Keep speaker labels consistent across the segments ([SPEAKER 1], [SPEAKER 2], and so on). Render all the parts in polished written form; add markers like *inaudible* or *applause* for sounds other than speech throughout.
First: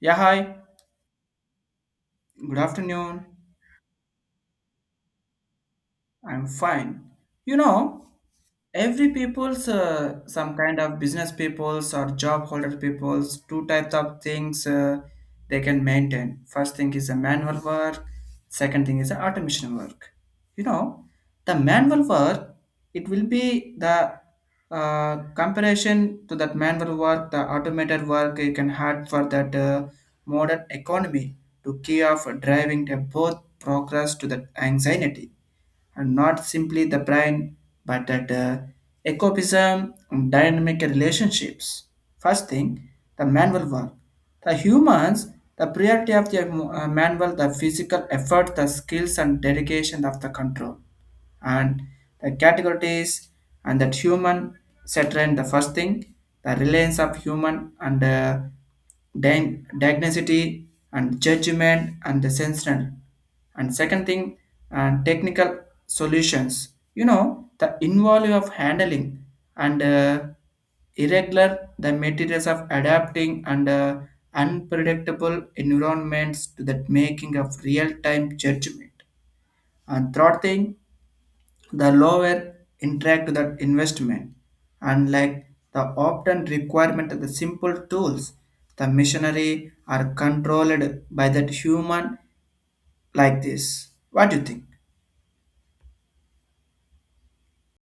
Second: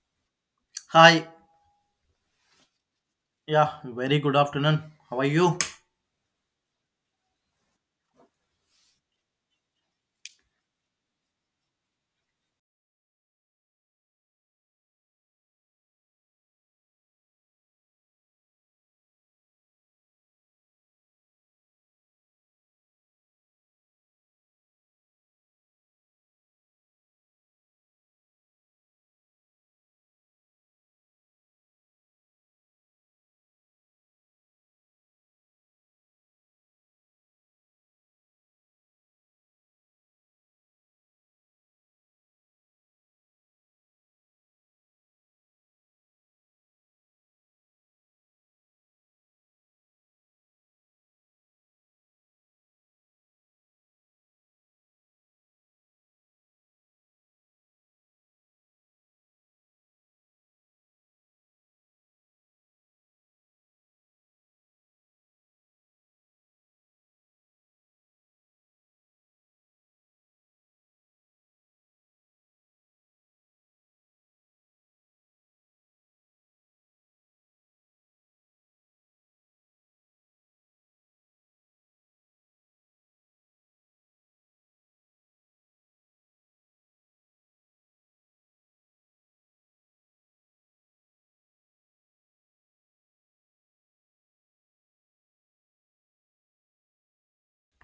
[SPEAKER 1] Yeah, hi.
[SPEAKER 2] Hi.
[SPEAKER 1] Good afternoon.
[SPEAKER 2] Yeah, very good afternoon. How are you?
[SPEAKER 1] I'm fine. You know, every people's some kind of business peoples or job holder peoples. Two types of things they can maintain. First thing is a manual work. Second thing is a automation work. You know, the manual work it will be the comparison to that manual work, the automated work you can have for that modern economy to key of driving the both progress to that anxiety and not simply the brain, but at ecopism and dynamic relationships. First thing, the manual work. The humans, the priority of the manual, the physical effort, the skills and dedication of the control and the categories and that human saturn the first thing the reliance of human and diagnosticity and judgment and the sensational and second thing and technical solutions, the involving of handling and irregular the materials of adapting and unpredictable environments to that making of real-time judgment and third thing the lower interact that investment. Unlike the often requirement of the simple tools, the machinery are controlled by that human like this. What do you think?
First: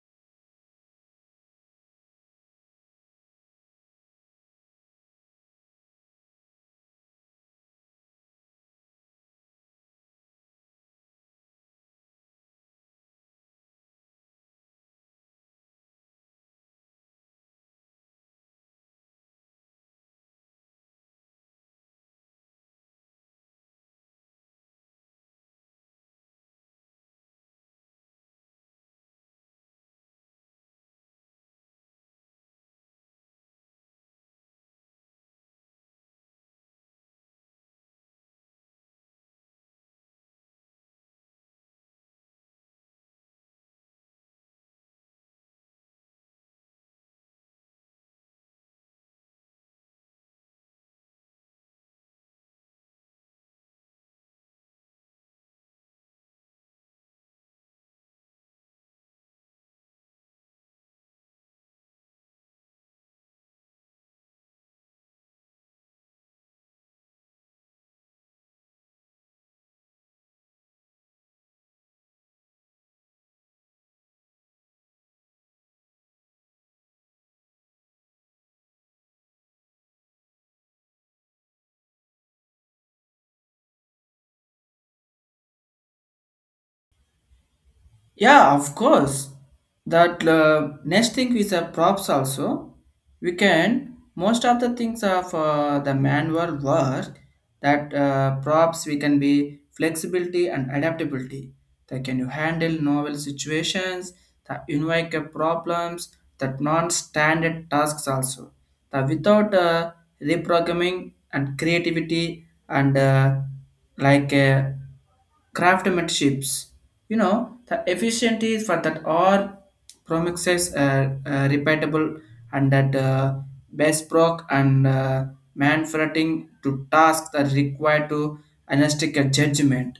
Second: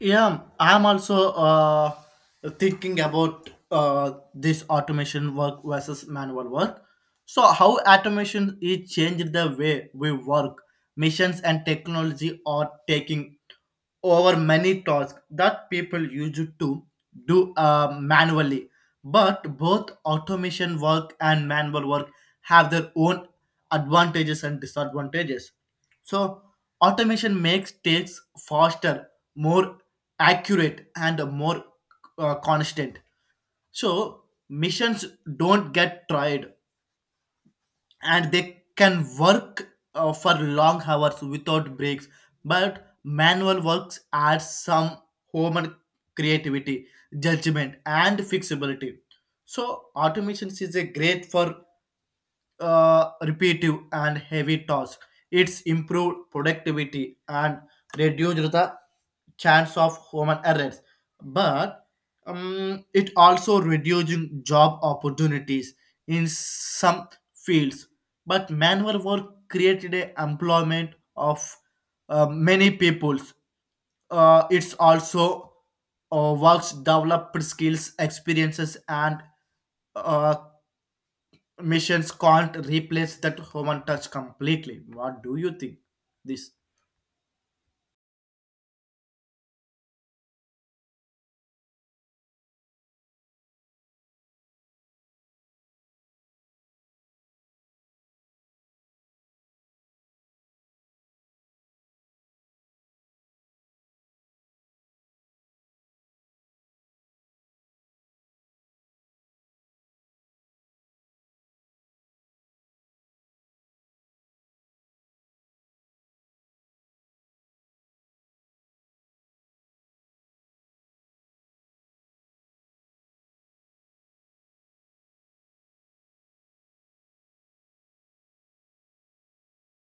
[SPEAKER 2] Yeah, I'm also thinking about this automation work versus manual work. So, how automation is changed the way we work, missions and technology are taking over many tasks that people used to do manually. But both automation work and manual work have their own advantages and disadvantages. So automation makes takes faster, more accurate, and more constant. So missions don't get tired, and they can work for long hours without breaks. But manual works adds some human creativity, judgment, and fixability. So automation is a great for repetitive and heavy tasks. It's improved productivity and reduced the chance of human errors. But it also reducing job opportunities in some fields. But manual work created a employment of many peoples. It's also works developed skills, experiences, and uh, missions can't replace that human touch completely. What do you think? This
[SPEAKER 1] Yeah, of course. That next thing is props also. We can most of the things of the manual work that props we can be flexibility and adaptability. That can you handle novel situations, the unique problems, that non-standard tasks also. That without reprogramming and creativity and like uh, craftsmanships. The efficiency for that are promises repeatable and that bespoke and manfretting to tasks that require to analytic judgment,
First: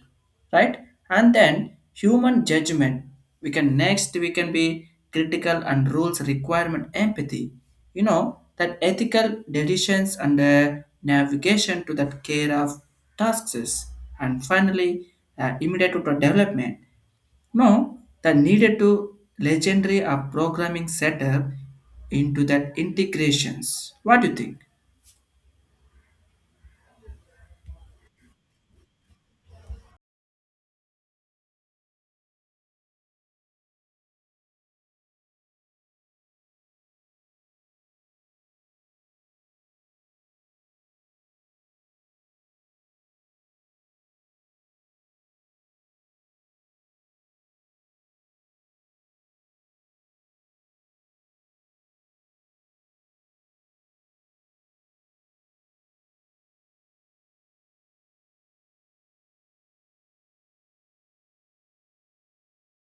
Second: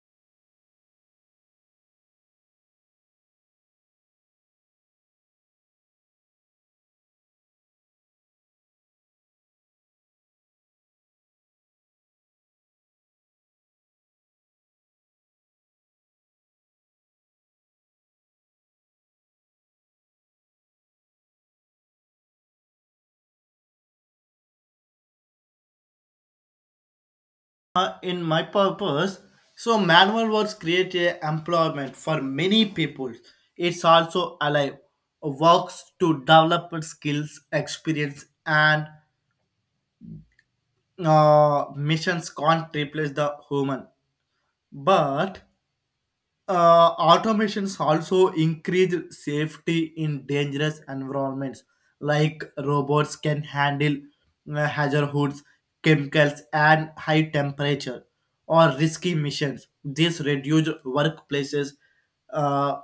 [SPEAKER 1] right, and then human judgment we can next we can be critical and rules requirement empathy, that ethical decisions and navigation to that care of tasks and finally immediate to the development, no the needed to legendary of programming setup into that integrations. What do you think?
[SPEAKER 2] in my purpose. So manual works create a employment for many people. It's also alive. Works to develop skills, experience, and missions can't replace the human. But automations also increase safety in dangerous environments like robots can handle hazards chemicals and high temperature or risky missions. This reduce workplaces uh,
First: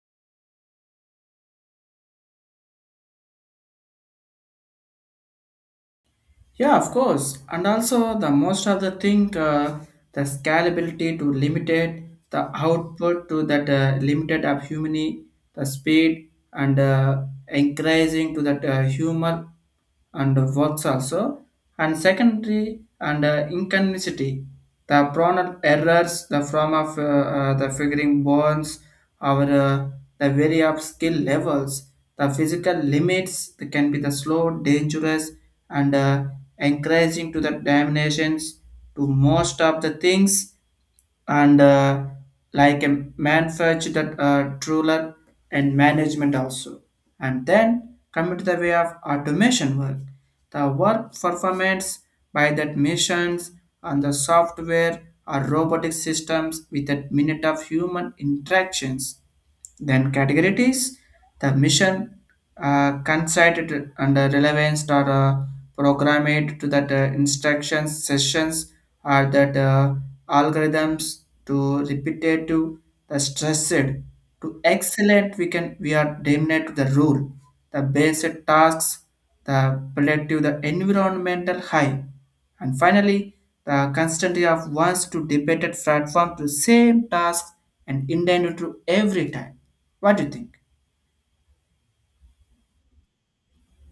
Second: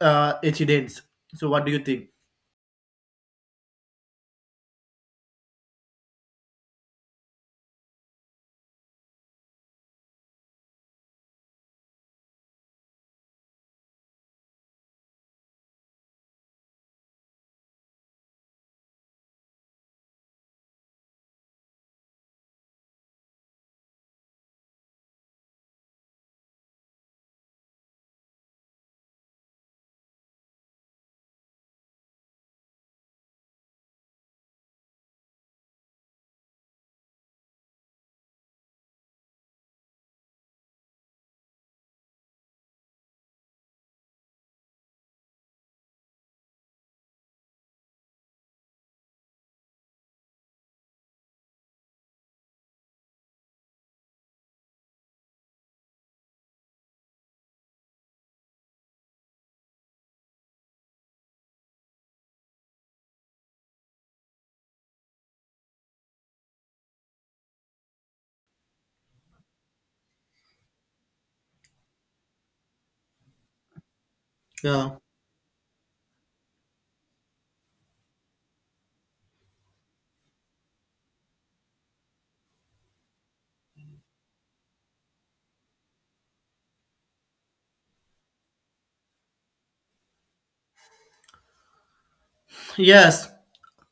[SPEAKER 2] incidents. So what do you think?
[SPEAKER 1] Yeah, of course. And also the most of the thing, the scalability to limited the output to that limited of human, the speed and increasing to that humor and works also. And secondary and inconveniency. The Bronner errors, the form of the figuring bonds, our the vary of skill levels, the physical limits that can be the slow, dangerous, and encouraging to the damnations to most of the things and like a manufactured ruler and management also and then come to the way of automation work, the work performance by that machines and the software or robotic systems with a minute of human interactions, then category it is the mission considered under relevance or programmed to that instructions sessions or that algorithms to repetitive the stressed to
[SPEAKER 2] Yeah,
[SPEAKER 1] excellent we can we are dominate the rule the basic tasks the productive the environmental high and finally the constantly of wants to debated platform to same task and intended to every time. What do you think?
[SPEAKER 2] yes,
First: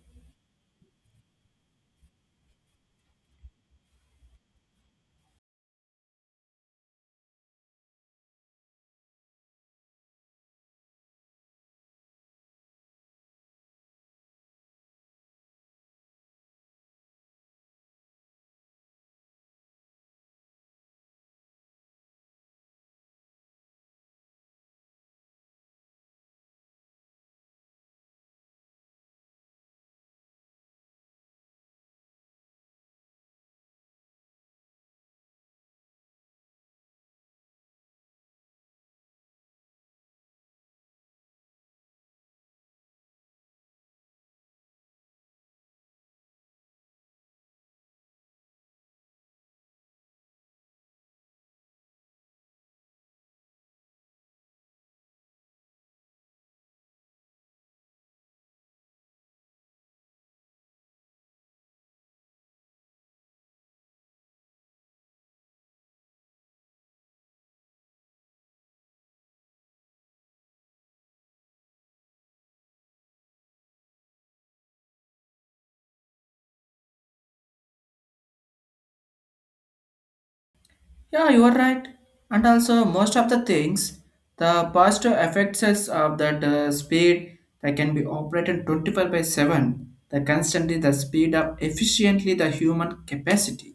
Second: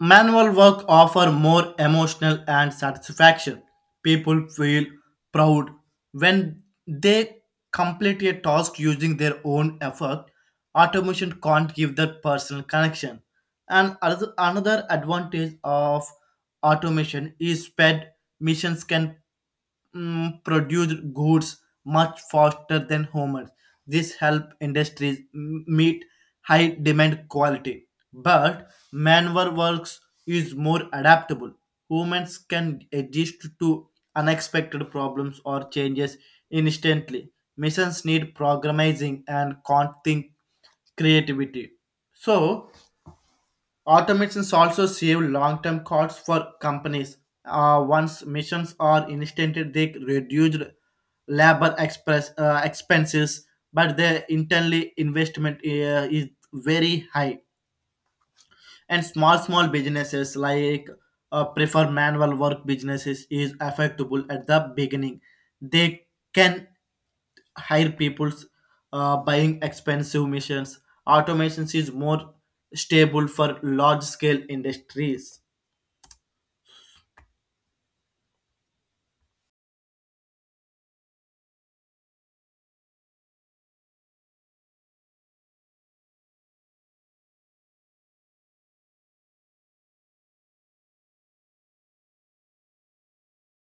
[SPEAKER 2] manual work offer more emotional and satisfaction. People feel proud when they complete a task using their own effort. Automation can't give that personal connection. And another advantage of automation is sped. Missions can produce goods much faster than humans. This help industries meet high demand quality. But manual works is more adaptable. Humans can adjust to unexpected problems or changes instantly. Missions need programming and think creativity. So automations also save long-term costs for companies. Once missions are initiated, they reduce labor express, expenses, but their internally investment is very high. And small businesses like prefer manual work businesses is affectable at the beginning. They can hire people's buying expensive missions. Automations is more stable for large scale industries.
[SPEAKER 1] Yeah, you are right. And also, most of the things, the positive effects is of that speed that can be operated 24 by 7, the constantly the speed up efficiently the human capacity.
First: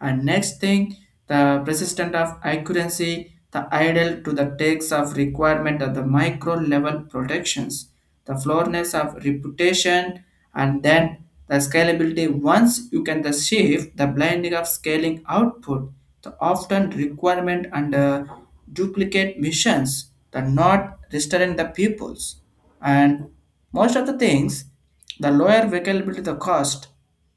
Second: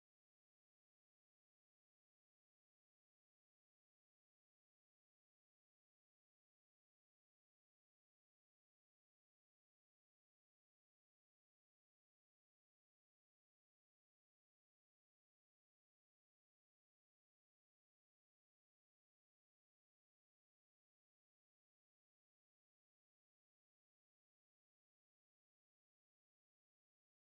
[SPEAKER 1] And next thing, the persistent of accuracy, the idle to the takes of requirement of the micro level protections the floorness of reputation, and then the scalability. Once you can the shift the blending of scaling output, the often requirement and duplicate missions that not restoring the pupils. And most of the things, the lower availability the cost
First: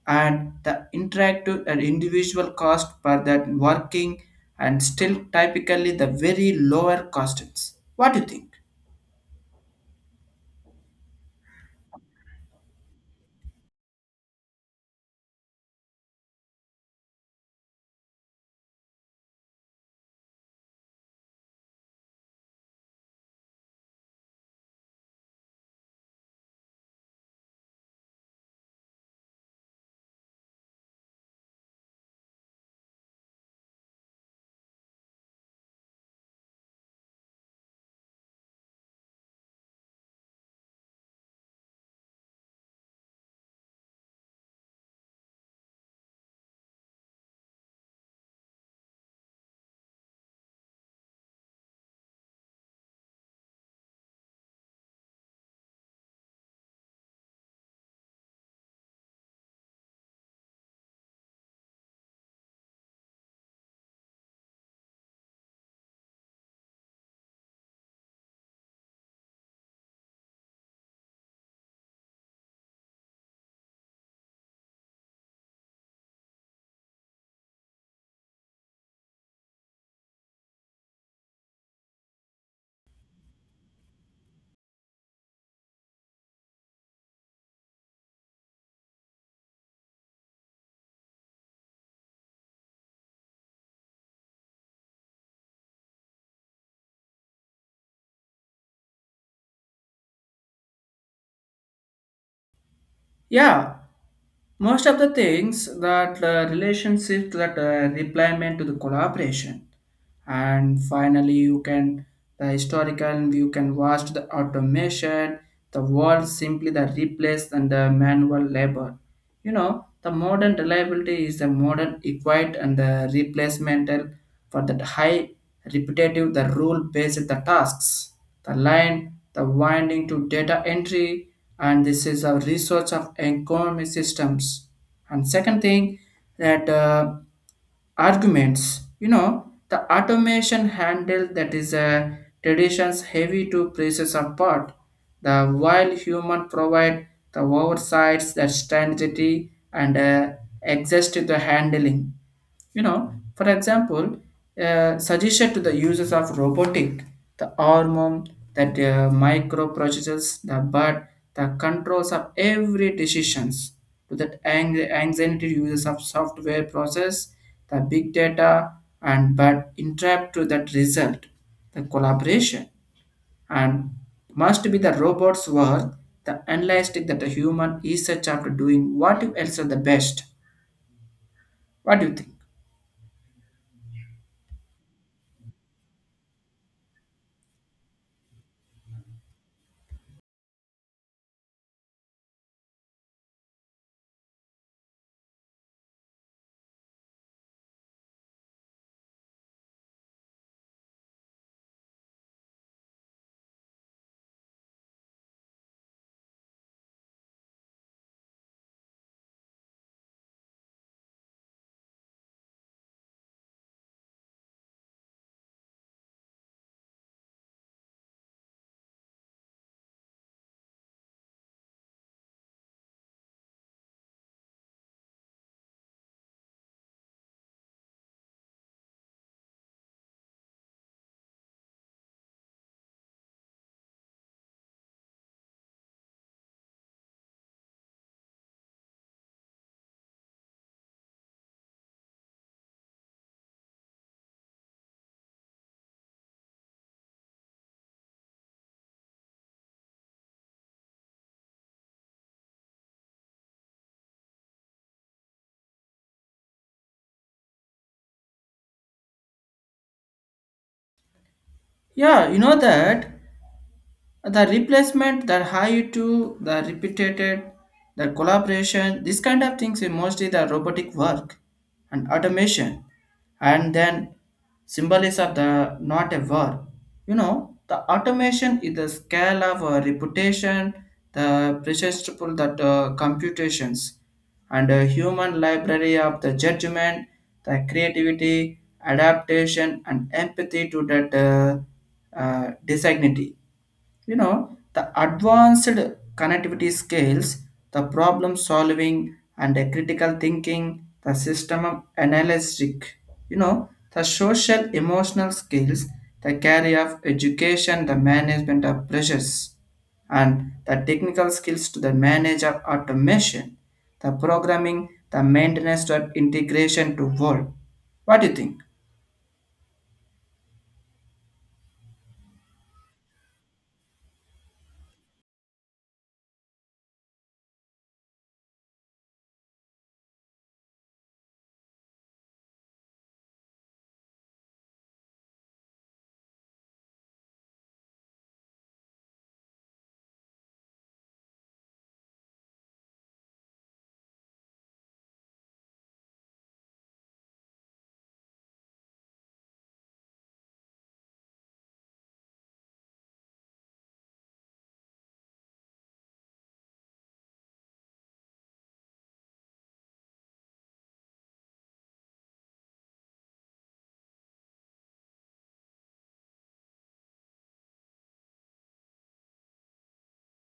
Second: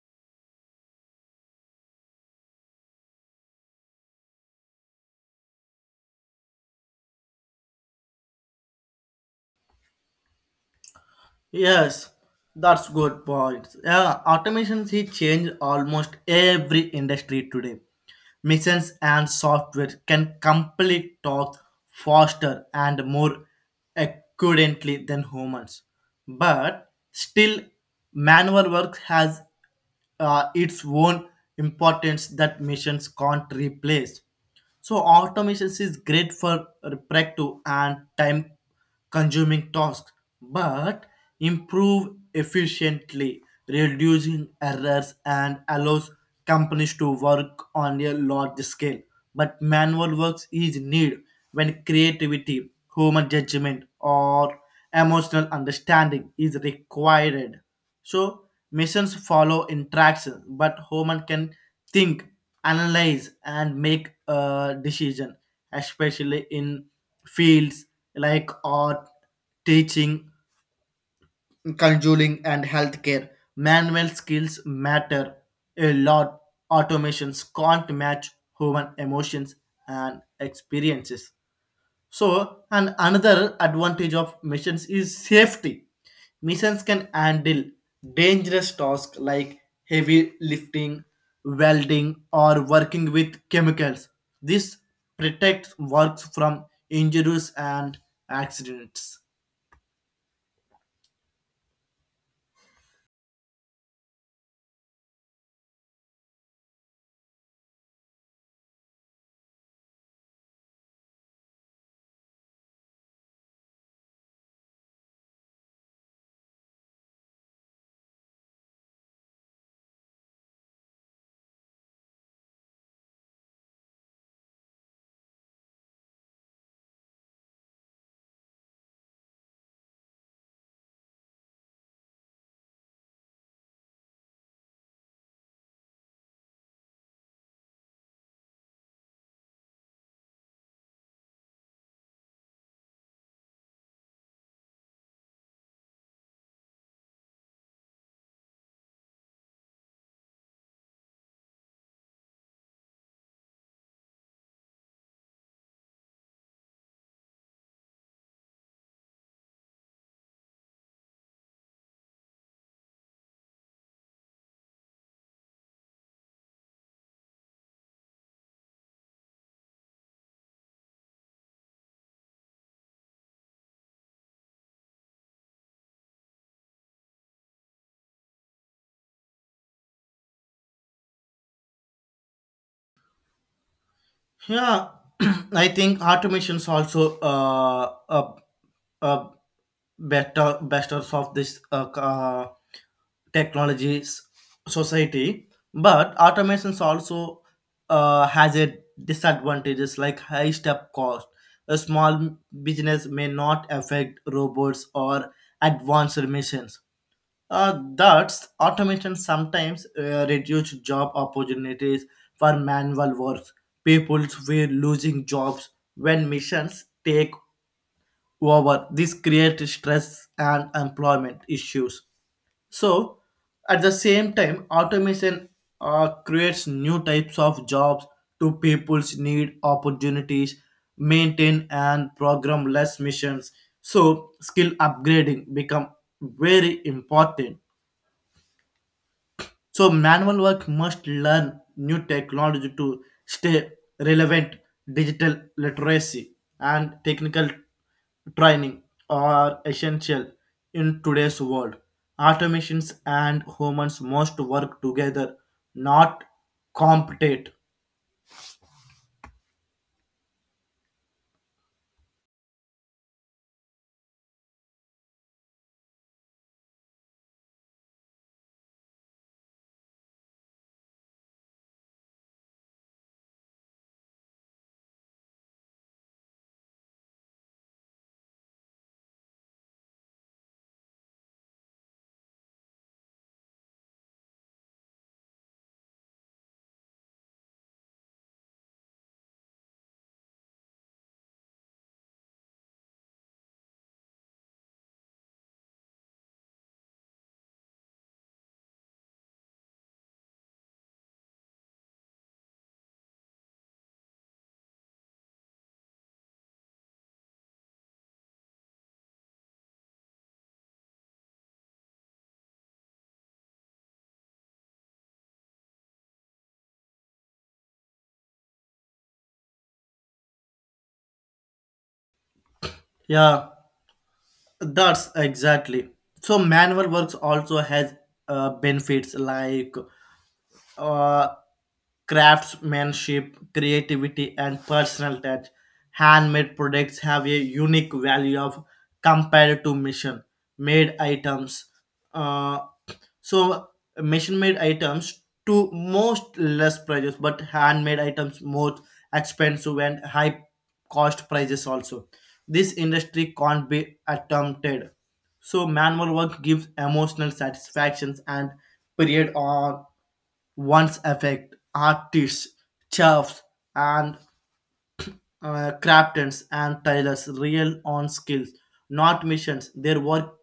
[SPEAKER 1] and the interactive and individual cost per that working and still typically the very lower costs. What do you think?
[SPEAKER 2] Yes, that's good point. Yeah, automations he changed almost every industry today. Missions and software can complete tasks faster and more accurately than humans. But still, manual work has its own importance that machines can't replace. So automation is great for repetitive and time consuming tasks, but improve efficiently, reducing errors and allows companies to work on a large scale. But manual works is need when creativity, human judgment, or emotional understanding is required. So missions follow interactions, but human can think analyze and make a decision, especially in fields like art, teaching, conjuring and healthcare. Manual skills matter a lot. Automations can't match human emotions and experiences. So, and another advantage of missions is safety. Missions can handle dangerous tasks like heavy lifting, welding, or working with chemicals. This protects works from injuries and accidents.
[SPEAKER 1] Yeah, most of the things that relationship that replement to the collaboration and finally you can the historical you can watch the automation the world simply the replace and the manual labor, the modern reliability is the modern equate and the replacemental for that high repetitive the rule based the tasks the line, the winding to data entry, and this is a resource of economy systems. And second thing that arguments, the automation handle that is a traditions heavy to places apart. The while human provide the oversights, the strategy, and exist to the handling. You know, for example, suggested to the users of robotic, the arm, that microprocessors, the but the controls of every decisions to that anxiety users of software process, the big data, and but interrupt to that result, the collaboration, and must be the robot's work, the analytic that the human is such after doing what else are the best. What do you think?
[SPEAKER 2] Yeah, *clears throat* I think automations also uh, better besters of this technologies society, but automations also has a disadvantages like high step cost. A small business may not affect robots or advanced missions, that's automation sometimes reduce job opportunities for manual work. People were losing jobs when missions take over. This creates stress and employment issues. So, at the same time, automation creates new types of jobs to people's need opportunities, maintain and program less missions. So, skill upgrading become very important. So manual work must learn new technology to stay relevant. Digital literacy and technical training are essential in today's world. Automations and humans must work together, not compete.
[SPEAKER 1] Yeah, you know that the replacement the high to the repeated the collaboration this kind of things is mostly the robotic work and automation and then symbolism of the not a war, the automation is the scale of a reputation the precious triple that computations and a human library of the judgment the creativity adaptation and empathy to that designity, you know the advanced connectivity scales the problem solving and the critical thinking the system of analytic, you know the social emotional skills the career of education the management of pressures and the technical skills to the manage of automation the programming the maintenance of integration to world. What do you think?
[SPEAKER 2] Yeah, that's exactly. So manual works also has benefits like uh, craftsmanship, creativity, and personal touch. Handmade products have a unique value of compared to machine made items. Uh, so machine made items to most less prices, but handmade items more expensive and high cost prices also. This industry can't be attempted. So manual work gives emotional satisfactions and period on. Once affect artists, chefs, and craftsmen and tailors real on skills, not missions. Their work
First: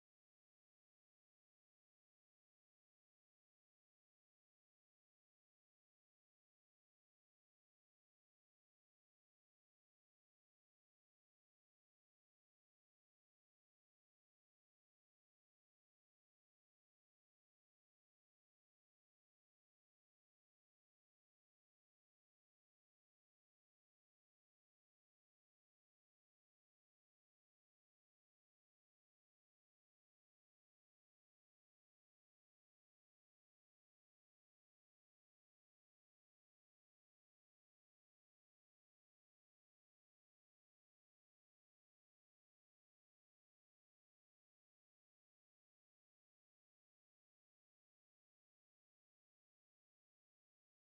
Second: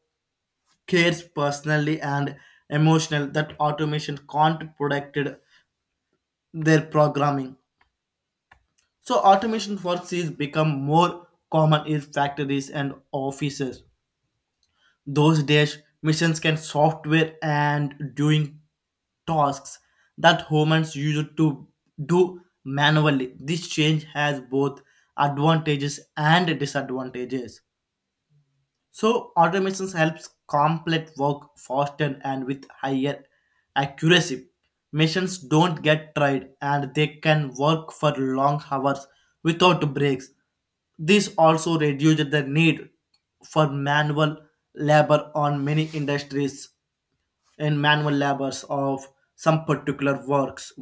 [SPEAKER 2] cares personally and emotional that automation can't protect their programming. So automation works is become more common in factories and offices. Those days, machines can software and doing tasks that humans used to do manually. This change has both advantages and disadvantages. So automations helps complete work faster and with higher accuracy. Machines don't get tired and they can work for long hours without breaks. This also reduces the need for manual labor on many industries in manual labors of some particular works.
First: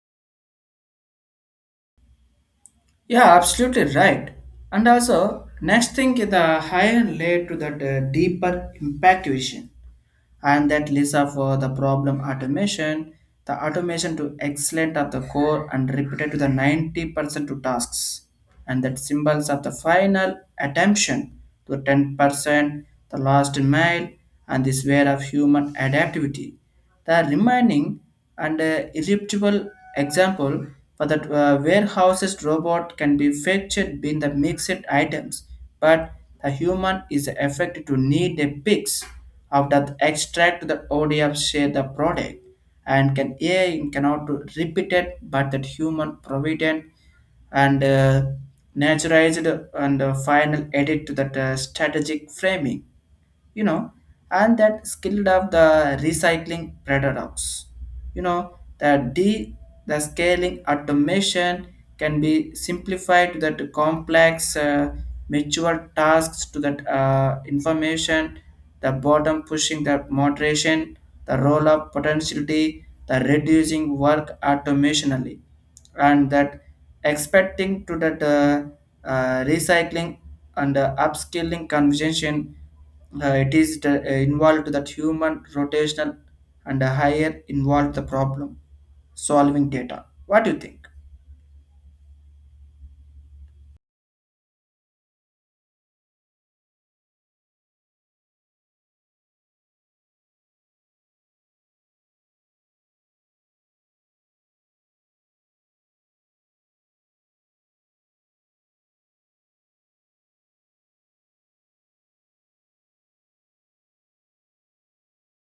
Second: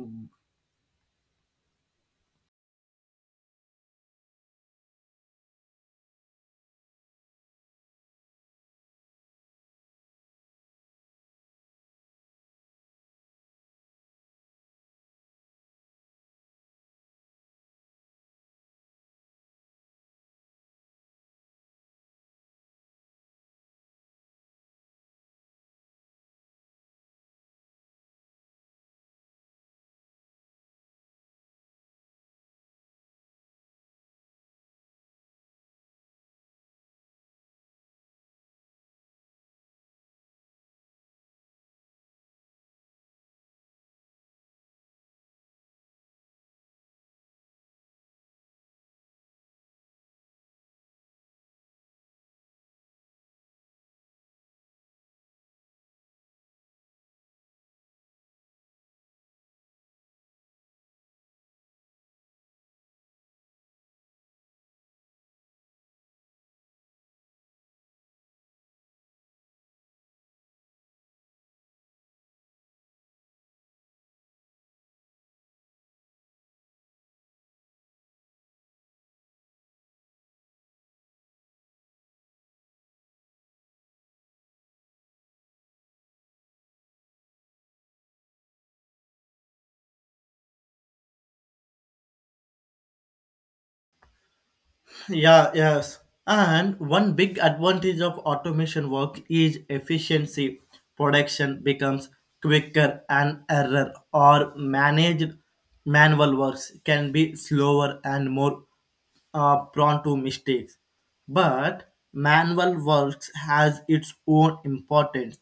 [SPEAKER 1] Yeah, absolutely right. And also, next thing is the higher layer to that deeper impact vision, and that leads up for the problem automation, the automation to excellent at the core and repeated to the 90% to tasks, and that symbols of the final attention to 10%, the last mile, and this way of human adaptivity. The remaining and irreducible example for the warehouses robot can be fetched in the mixed items, but the human is affected to need a picks of that extract the ODF share the product and can AI cannot repeat it but that human provident and naturalized and final edit to that strategic framing, you know and that skilled of the recycling paradox, you know the d the scaling automation can be simplified to that complex mature tasks to that information the bottom pushing the moderation the roll up potentiality the reducing work automationally and that expecting to that recycling and upscaling conversation, it is the, involved that human rotational and a higher involved the problem solving data. What do you think?
[SPEAKER 2] Yeah, yes. And one big advantage of automation work is efficiency. Production becomes quicker and error or managed manual works can be slower and more prone to mistakes. But manual works has its own importance.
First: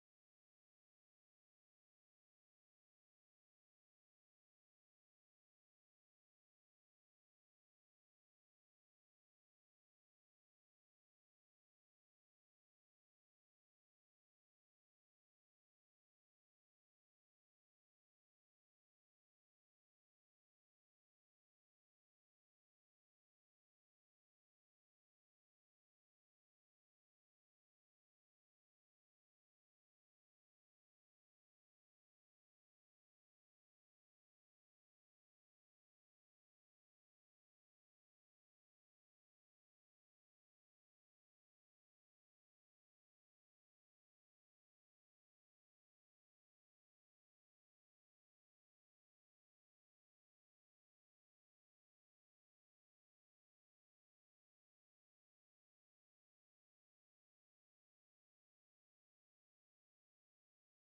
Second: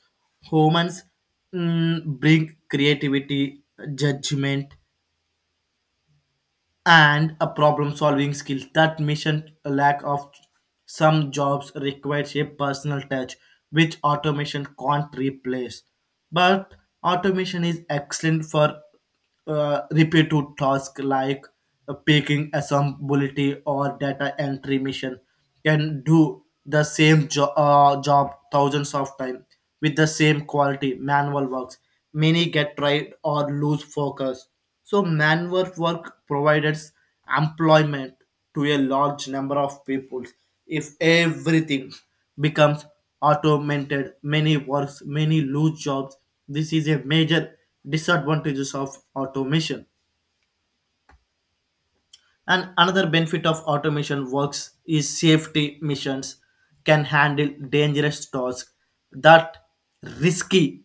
[SPEAKER 2] Humans bring creativity, judgment, and a problem solving skill that mission lack of. Some jobs requires a personal touch which automation can't replace, but automation is excellent for repetitive tasks like picking assembly or data entry. Mission can do the same job thousands of times with the same quality. Manual works many get tired or lose focus. So manual work provides employment to a large number of people. If everything becomes automated, many works, many lose jobs. This is a major disadvantages of automation. And another benefit of automation works is safety. Missions can handle dangerous tasks that risky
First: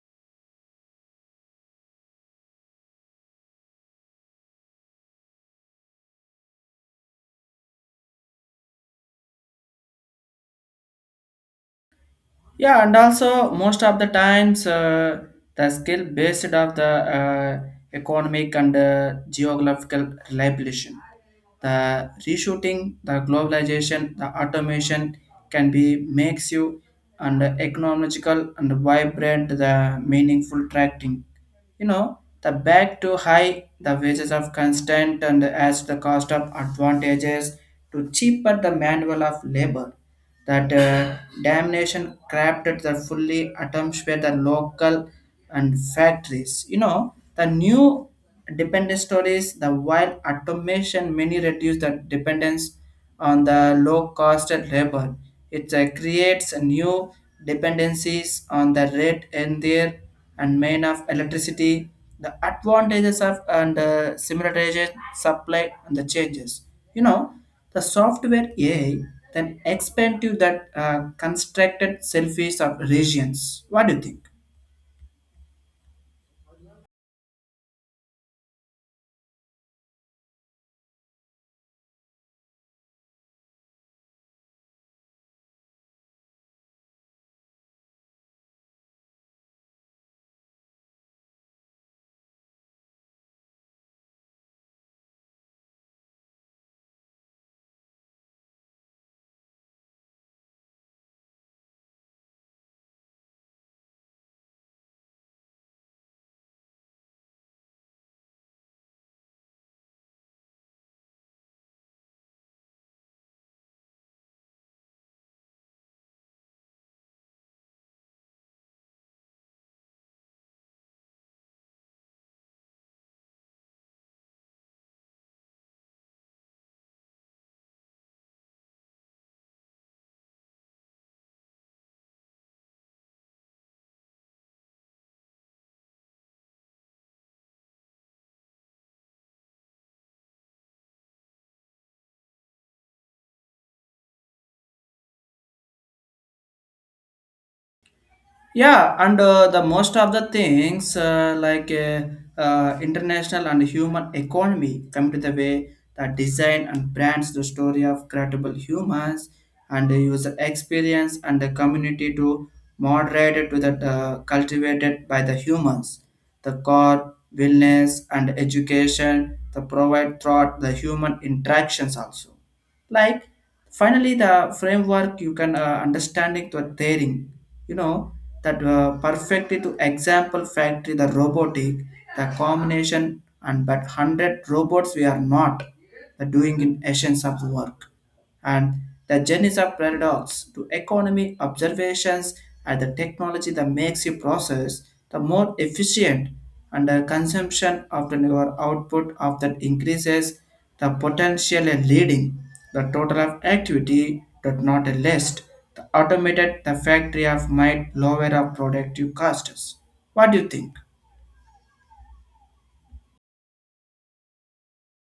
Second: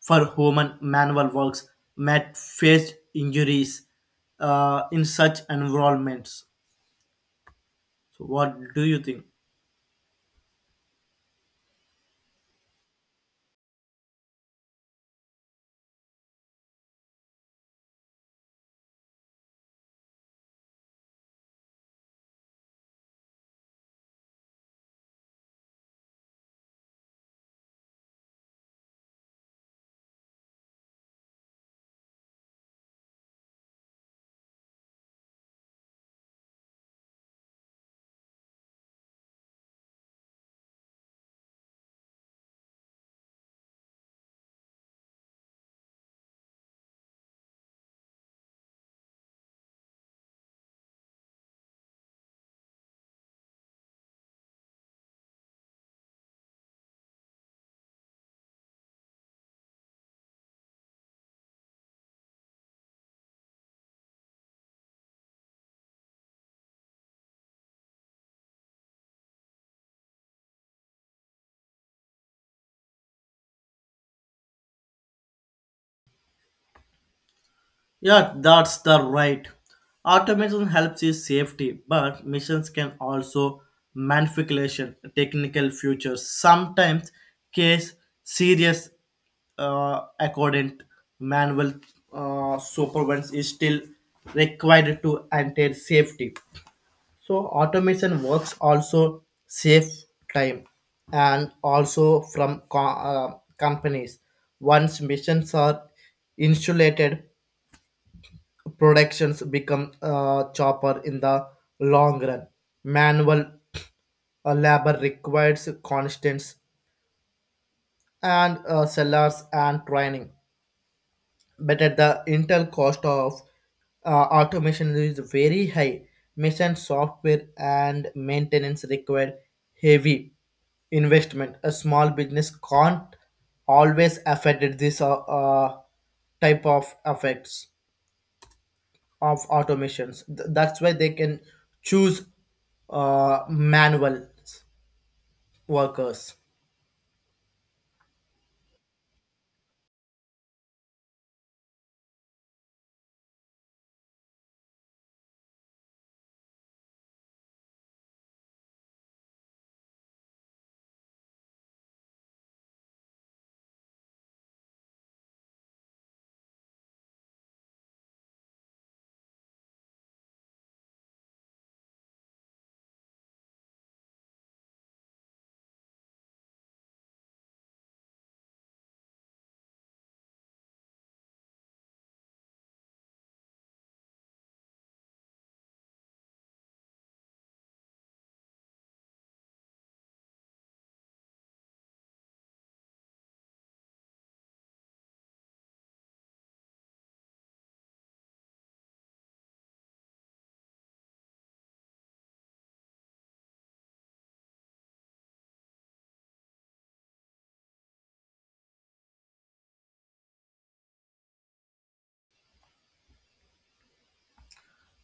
[SPEAKER 2] for human. Manual works might face injuries in such environments. So what do you think?
[SPEAKER 1] Yeah, and also most of the times the skill based of the uh, economic and geographical reliability, the reshooting, the globalization, the automation can be makes you and economical and vibrant the meaningful tracking, the back to high the wages of constant and as the cost of advantages to cheaper the manual of labor that damnation crafted the fully attempts were the local and factories, the new dependence stories the while automation many reduce the dependence on the low cost labor it creates new dependencies on the rate in their and main of electricity, the advantages of and similarities supply and the changes. You know, the software AI then expand to that constructed selfies of regions. What do you think?
[SPEAKER 2] Yeah, that's the right. Automation helps is safety, but missions can also manipulation technical features. Sometimes case serious accordant manual supervision is still required to enter safety. So automation works also save time and also from companies. Once missions are insulated, productions become chopper in the long run. Manual labor requires constant and sellers and training, but at the intel cost of automation is very high. Mission software and maintenance require heavy investment. A small business can't always afford this type of effects of automations. That's why they can choose manual workers.
[SPEAKER 1] Yeah, and the most of the things international and human economy come to the way that design and brands the story of credible humans and the user experience and the community to moderate to that cultivated by the humans the core wellness and education that provide throughout the human interactions also, like finally the framework you can understanding to daring, you know that perfectly to example factory the robotic the combination and but 100 robots we are not the doing in essence of work and the journeys of paradox to economy observations and the technology that makes you process the more efficient and the consumption of the your output of that increases the potential and leading the total of activity but not a list the automated the factory of might lower our productive costs. What do you think?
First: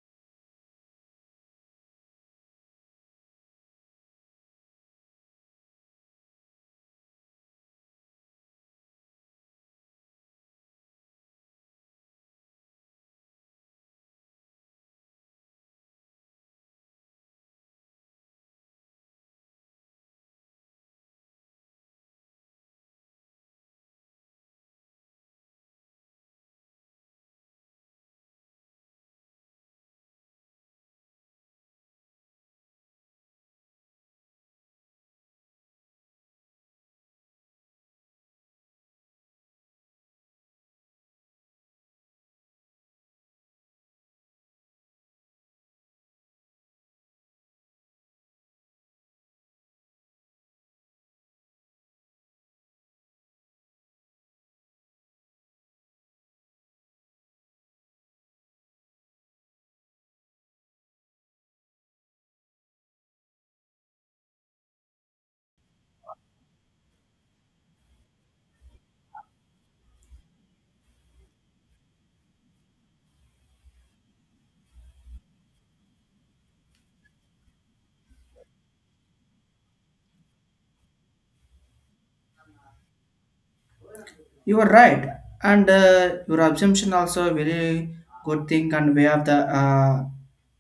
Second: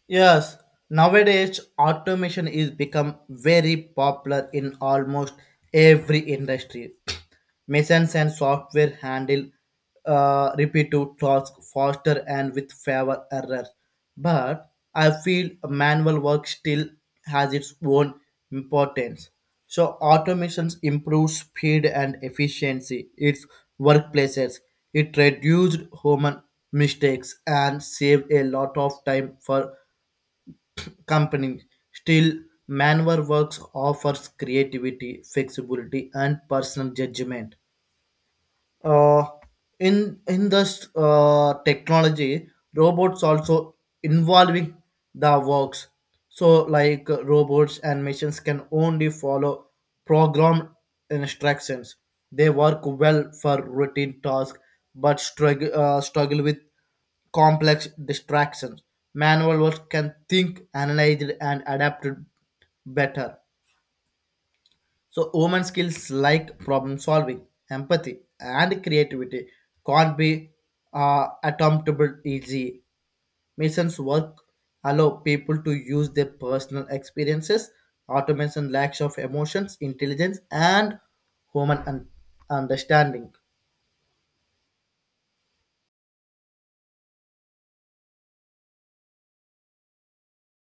[SPEAKER 2] Yes, nowadays automation is become very popular in almost every industry. *clears throat* Machines and software handle repetitive tasks faster and with fewer errors. But I feel manual work still has its own importance. So automation improves speed and efficiency. Its workplaces. It reduced human mistakes and saved a lot of time for company. Still, manual works offers creativity, flexibility, and personal judgment uh, in this technology. Robots also involving the works. So like robots and machines can only follow programmed instructions. They work well for routine tasks but struggle with complex distractions. Manual work can think analyze and adapt better. So, women skills like problem solving, empathy, and creativity can't be attemptable easy. Missions work allow people to use their personal experiences. Automation lacks of emotions, intelligence, and human understanding.
[SPEAKER 1] You are right, and your assumption also very good thing and way of the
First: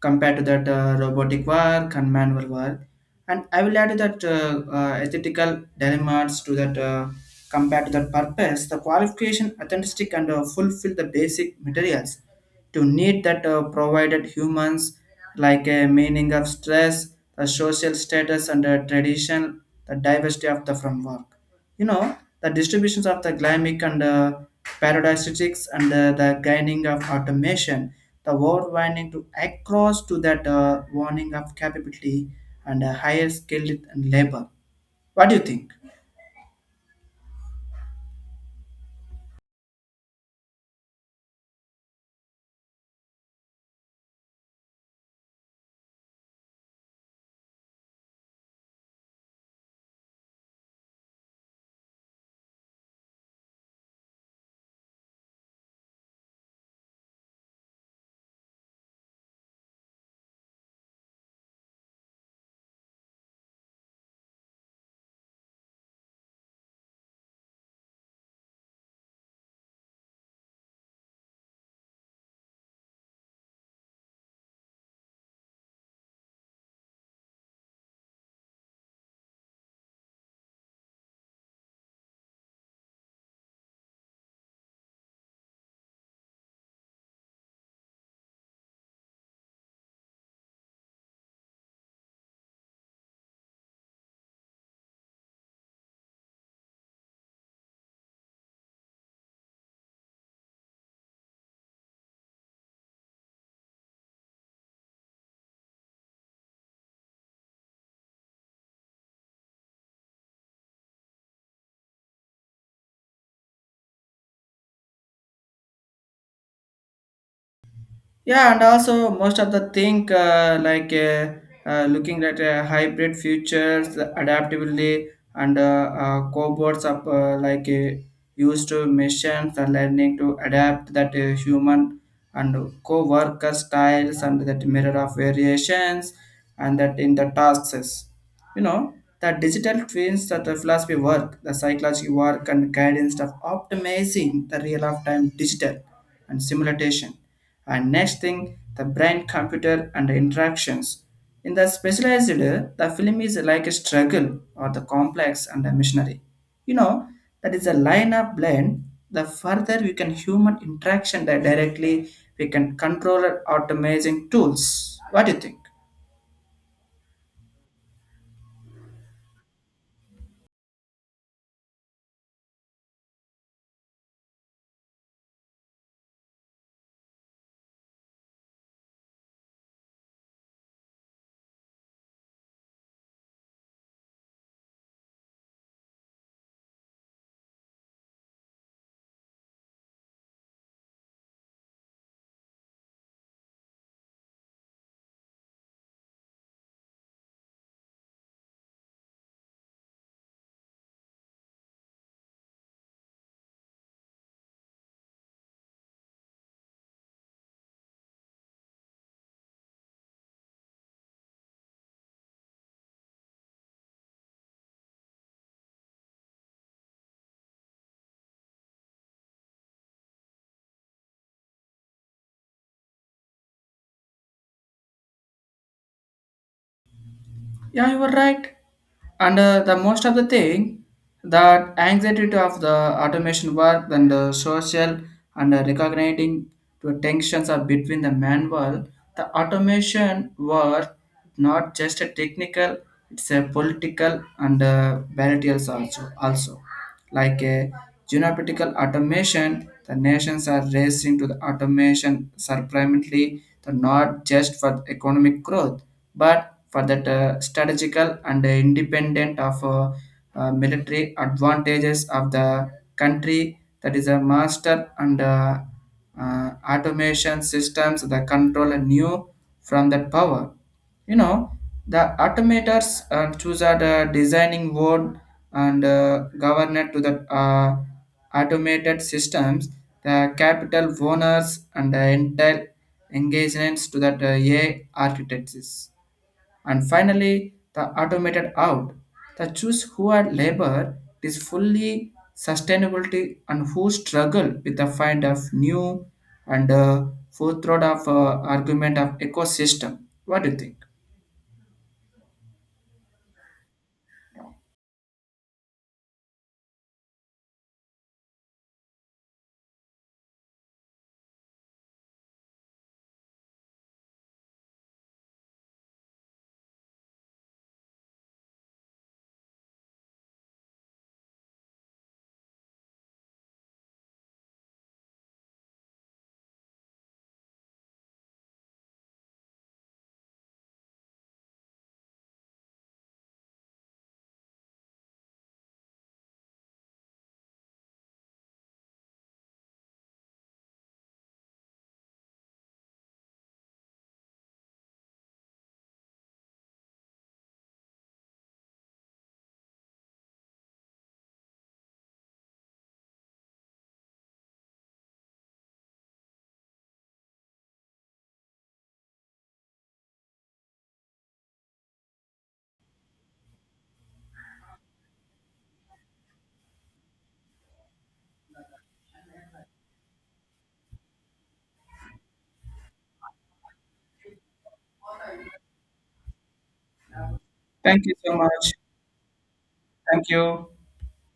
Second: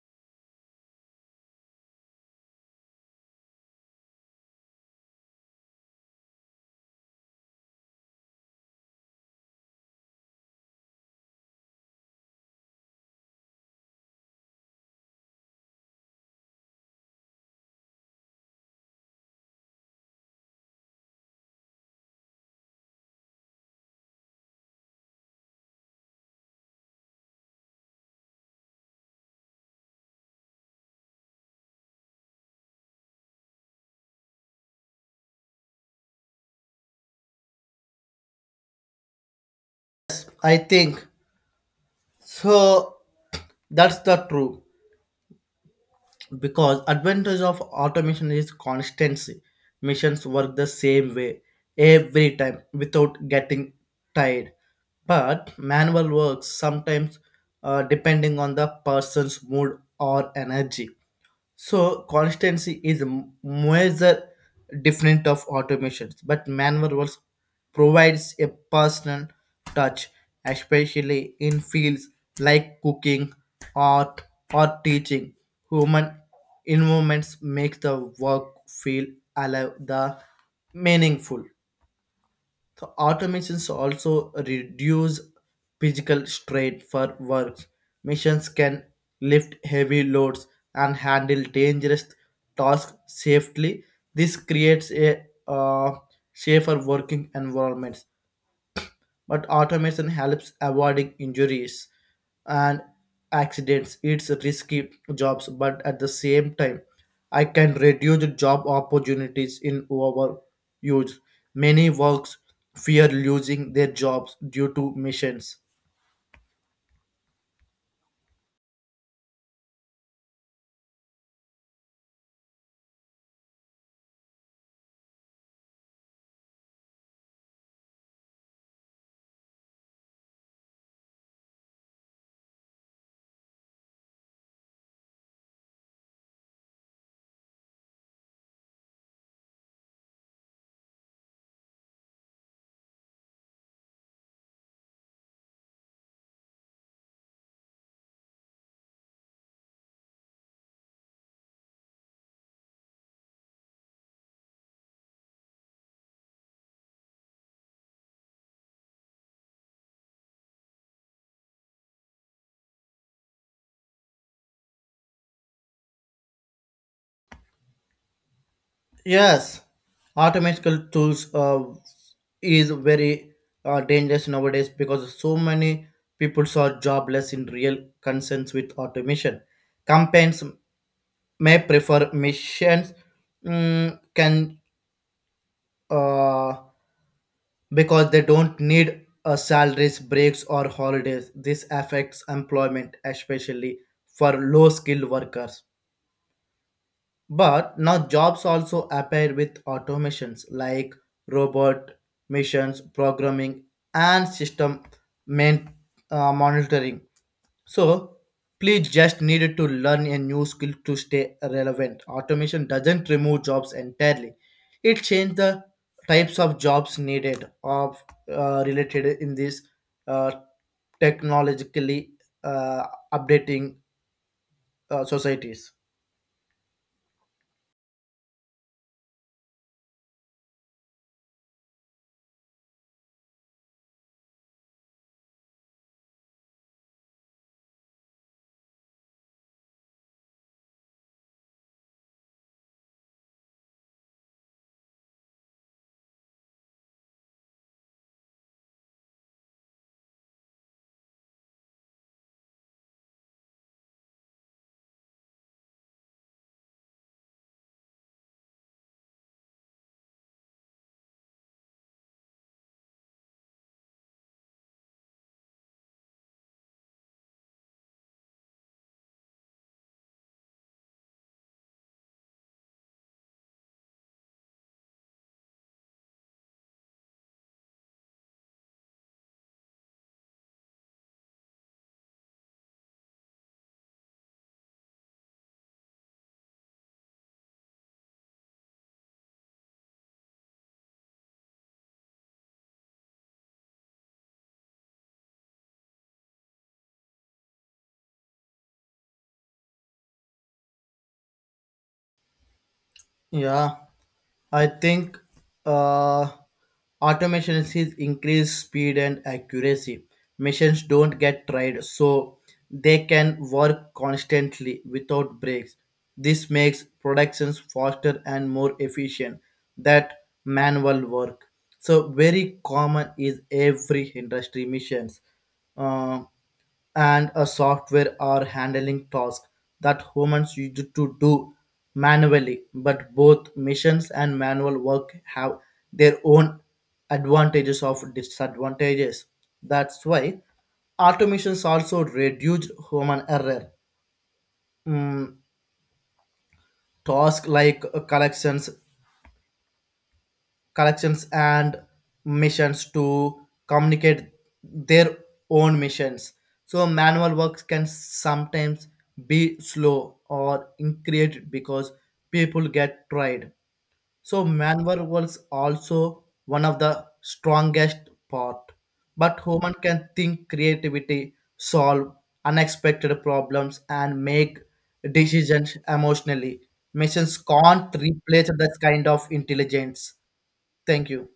[SPEAKER 1] compared to that robotic work and manual work. And I will add that ethical dilemmas to that compared to that purpose, the qualification, authentic, and fulfill the basic materials to need that provided humans like a meaning of stress, the social status, and the tradition, the diversity of the from work, you know the distributions of the glymic and paradisiacs and the gaining of automation, the world winding to across to that warning of capability and a higher skilled and labor. What do you think?
[SPEAKER 2] I think so. That's the true. Because advantage of automation is constancy. Machines work the same way every time without getting tired, but manual works sometimes depending on the person's mood or energy. So constancy is a measure different of automations, but manual works provides a personal touch, especially in fields like cooking, art, or teaching. Human involvement makes the work feel alive, the meaningful. The automations also reduce physical strain for works. Machines can lift heavy loads and handle dangerous tasks safely. This creates a safer working environment, but automation helps avoiding injuries and accidents. It's risky jobs, but at the same time, I can reduce job opportunities in overuse. Many works fear losing their jobs due to machines.
[SPEAKER 1] Yeah, and also most of the thing looking at hybrid futures, adaptability, and cohorts of used to machines and learning to adapt that human and co-worker styles and that mirror of variations and that in the tasks. You know, the digital twins that the philosophy work, the psychology work and guidance of optimizing the real of time digital and simulation and next thing the brain computer and the interactions in the specialized the film is like a struggle or the complex and the missionary, you know that is a lineup blend the further we can human interaction that directly we can control our automation tools. What do you think?
[SPEAKER 2] Yes, automatical tools is very dangerous nowadays because so many people are jobless in real concerns with automation. Campaigns may prefer missions can uh, because they don't need salaries breaks or holidays. This affects employment, especially for low skilled workers, but now jobs also appear with automations like robot missions programming and system main, monitoring. So, please just needed to learn a new skill to stay relevant. Automation doesn't remove jobs entirely. It changed the types of jobs needed of related in these uh, technologically uh, updating societies.
[SPEAKER 1] Yeah, you were right. And the most of the thing that anxiety to of the automation work and the social and recognizing the tensions are between the manual, the automation work not just a technical, it's a political and battles also like a geopolitical automation. The nations are racing to the automation, surprisingly, the not just for economic growth, but for that strategical and independent of military advantages of the country that is a master and automation systems that control a new from that power, you know the automators choose are the designing board and governor to the uh, automated systems the capital owners and the entire engagements to that AI architects and finally, the automated out. The choose who are labor is fully sustainability and who struggle with the find of new and forethought of argument of ecosystem. What do you think?
[SPEAKER 2] Yeah, I think uh, automation sees increased speed and accuracy. Machines don't get tired, so they can work constantly without breaks. This makes productions faster and more efficient than manual work. So very common is every industry missions. Uh, and a software are handling tasks that humans used to do manually. But both machines and manual work have their own advantages of disadvantages. That's why automations also reduced human error. Mm, Tasks like collections and missions to communicate their own missions. So manual works can sometimes be slow or increased because people get tired. So manual works also one of the strongest part. But human can think creativity, solve unexpected problems and make decisions emotionally. Missions can't
[SPEAKER 1] Thank you so
[SPEAKER 2] replace
[SPEAKER 1] much.
[SPEAKER 2] this kind of intelligence.
[SPEAKER 1] Thank you.
[SPEAKER 2] Thank you.